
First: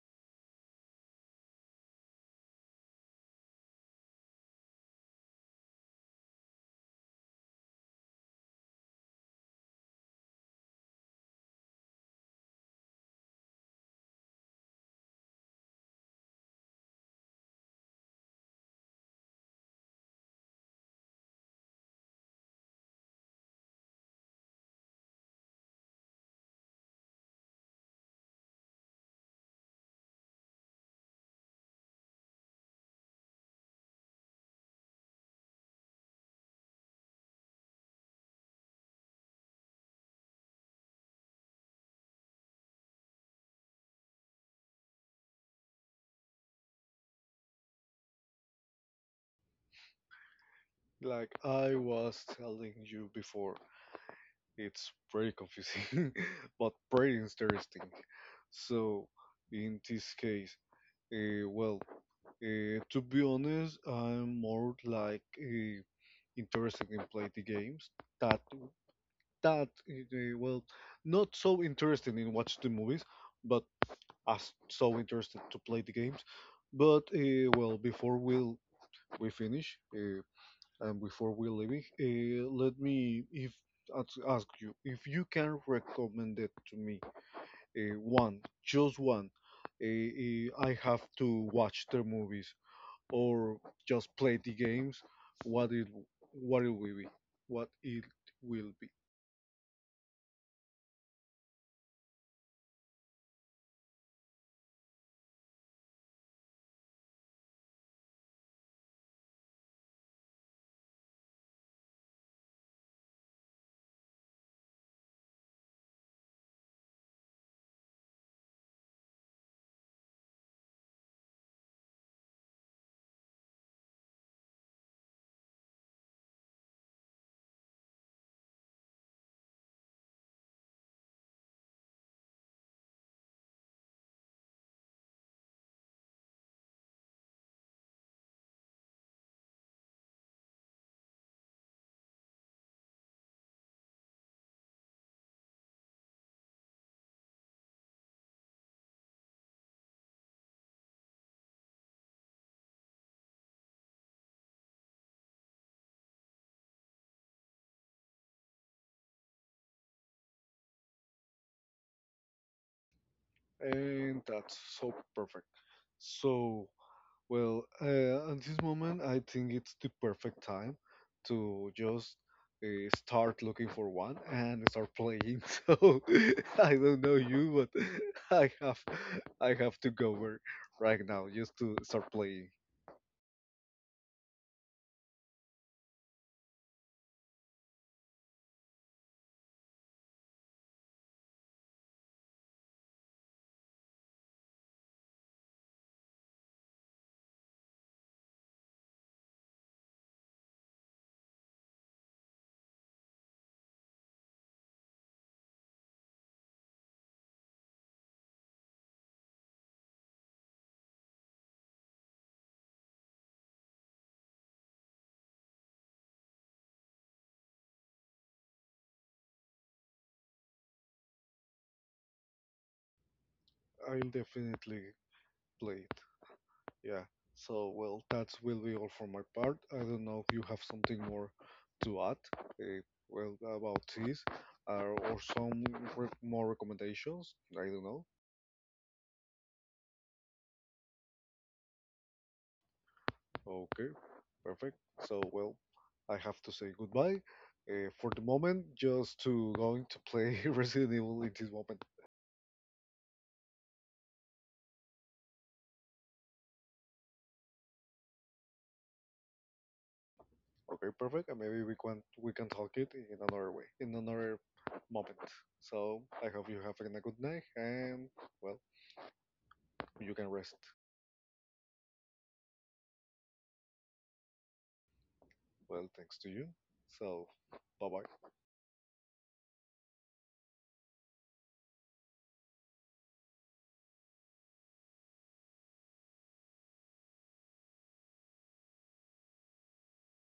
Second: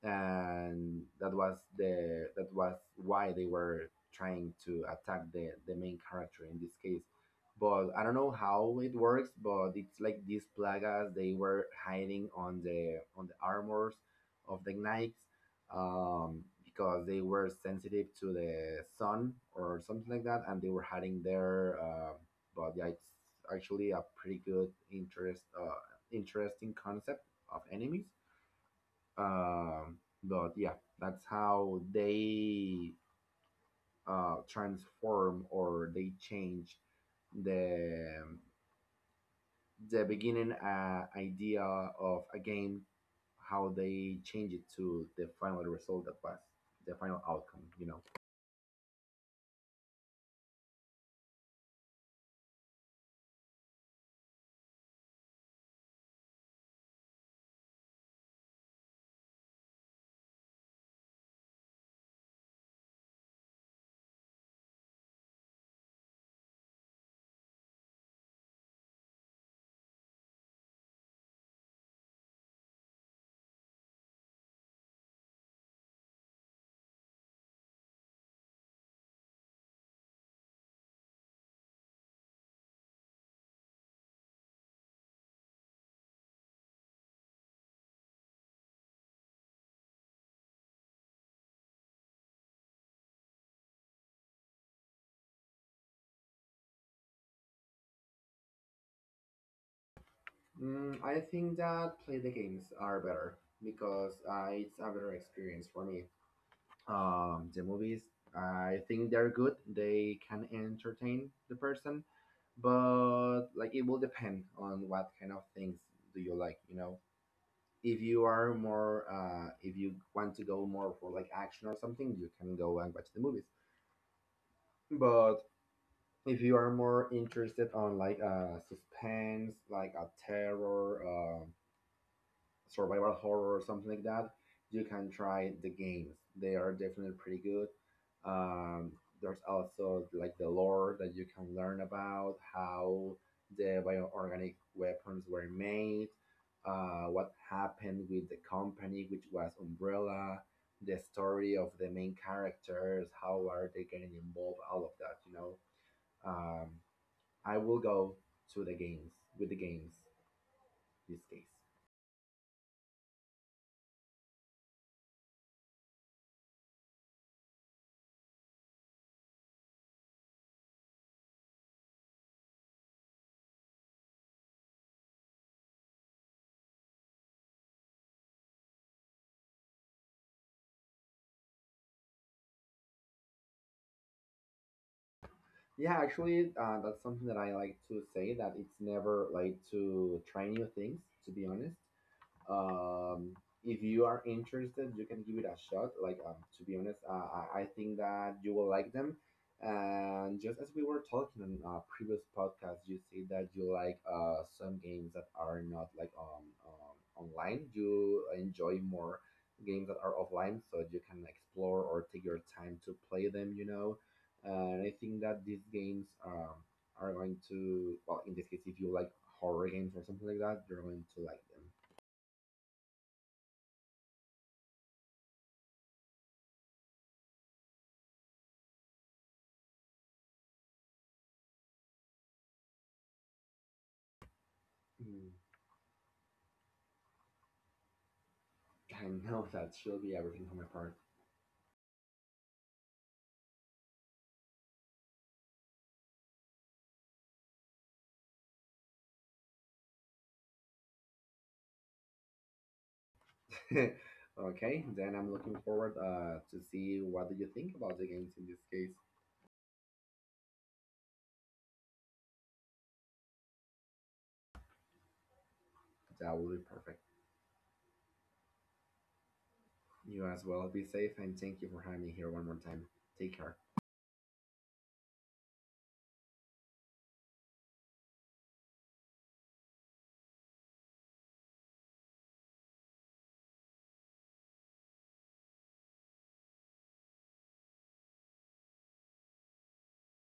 A: and that was the that was why they were trying to attack the the main character in this case. But I don't know how it works. But it's like these plagas, they were hiding on the on the armors of the knights, um, because they were sensitive to the sun or something like that, and they were hiding there. Uh, but yeah, it's actually a pretty good interest uh, interesting concept of enemies. Um, but yeah, that's how they, uh, transform or they change the the beginning, uh, idea of a game, how they change it to the final result that was the final outcome, you know.
B: Like I was telling you before. It's pretty confusing, but pretty interesting. So, in this case, uh, well, uh, to be honest, I'm more like, uh, interested in play the games that that uh, well, not so interested in watch the movies, but as so interested to play the games. But uh, well, before we will we finish, uh, and before we leave, uh, let me if ask ask you if you can recommend it to me, uh, one, just one. Uh, uh, I have to watch the movies or just play the games. What it what it will be, what it will be.
A: Mm, I think that play the games are better, because, uh, it's a better experience for me. Um, the movies, I think they're good. They can entertain the person, but like, it will depend on what kind of things do you like, you know. If you are more, uh if you want to go more for like action or something, you can go and watch the movies, but if you are more interested on like, uh suspense, like a terror, uh, survival horror or something like that, you can try the games. They are definitely pretty good. Um, there's also like the lore that you can learn about, how the bioorganic weapons were made, uh, what happened with the company, which was Umbrella, the story of the main characters, how are they getting involved, all of that, you know. Um, I will go to the games, with the games this case.
B: And that's so perfect. So, well, uh, at this moment, I think it's the perfect time to just, uh, start looking for one and start playing. So I don't know you, but I have I have to go over right now just to start playing.
A: Yeah, actually, uh, that's something that I like to say, that it's never like to try new things, to be honest. um if you are interested, you can give it a shot, like, um to be honest, uh, I, I think that you will like them. And just as we were talking on our previous podcast, you say that you like, uh some games that are not like, um, um online. You enjoy more games that are offline, so you can explore or take your time to play them, you know. And I think that these games, um are going to, well, in this case, if you like horror games or something like that, you're going to like
B: I'll definitely play it. Yeah. So, well, that will be all for my part. I don't know if you have something more to add. Uh, well, about this, uh, or some
A: them.
B: re- more recommendations. I don't know.
A: I know that she'll be everything on my part.
B: Okay, perfect. So, well, I have to say goodbye, uh, for the moment, just to going to play Resident Evil in this moment.
A: Okay, then I'm looking forward, uh, to see what do you think about the games in this case.
B: Okay, perfect. And maybe we can we can talk it in another way, in another moment. So, I hope you
A: That
B: have
A: will be
B: a good
A: perfect.
B: night, and, well, you can rest.
A: You as well. Be safe, and thank you for having me here one more time. Take care.
B: Well, thanks to you. So, bye bye.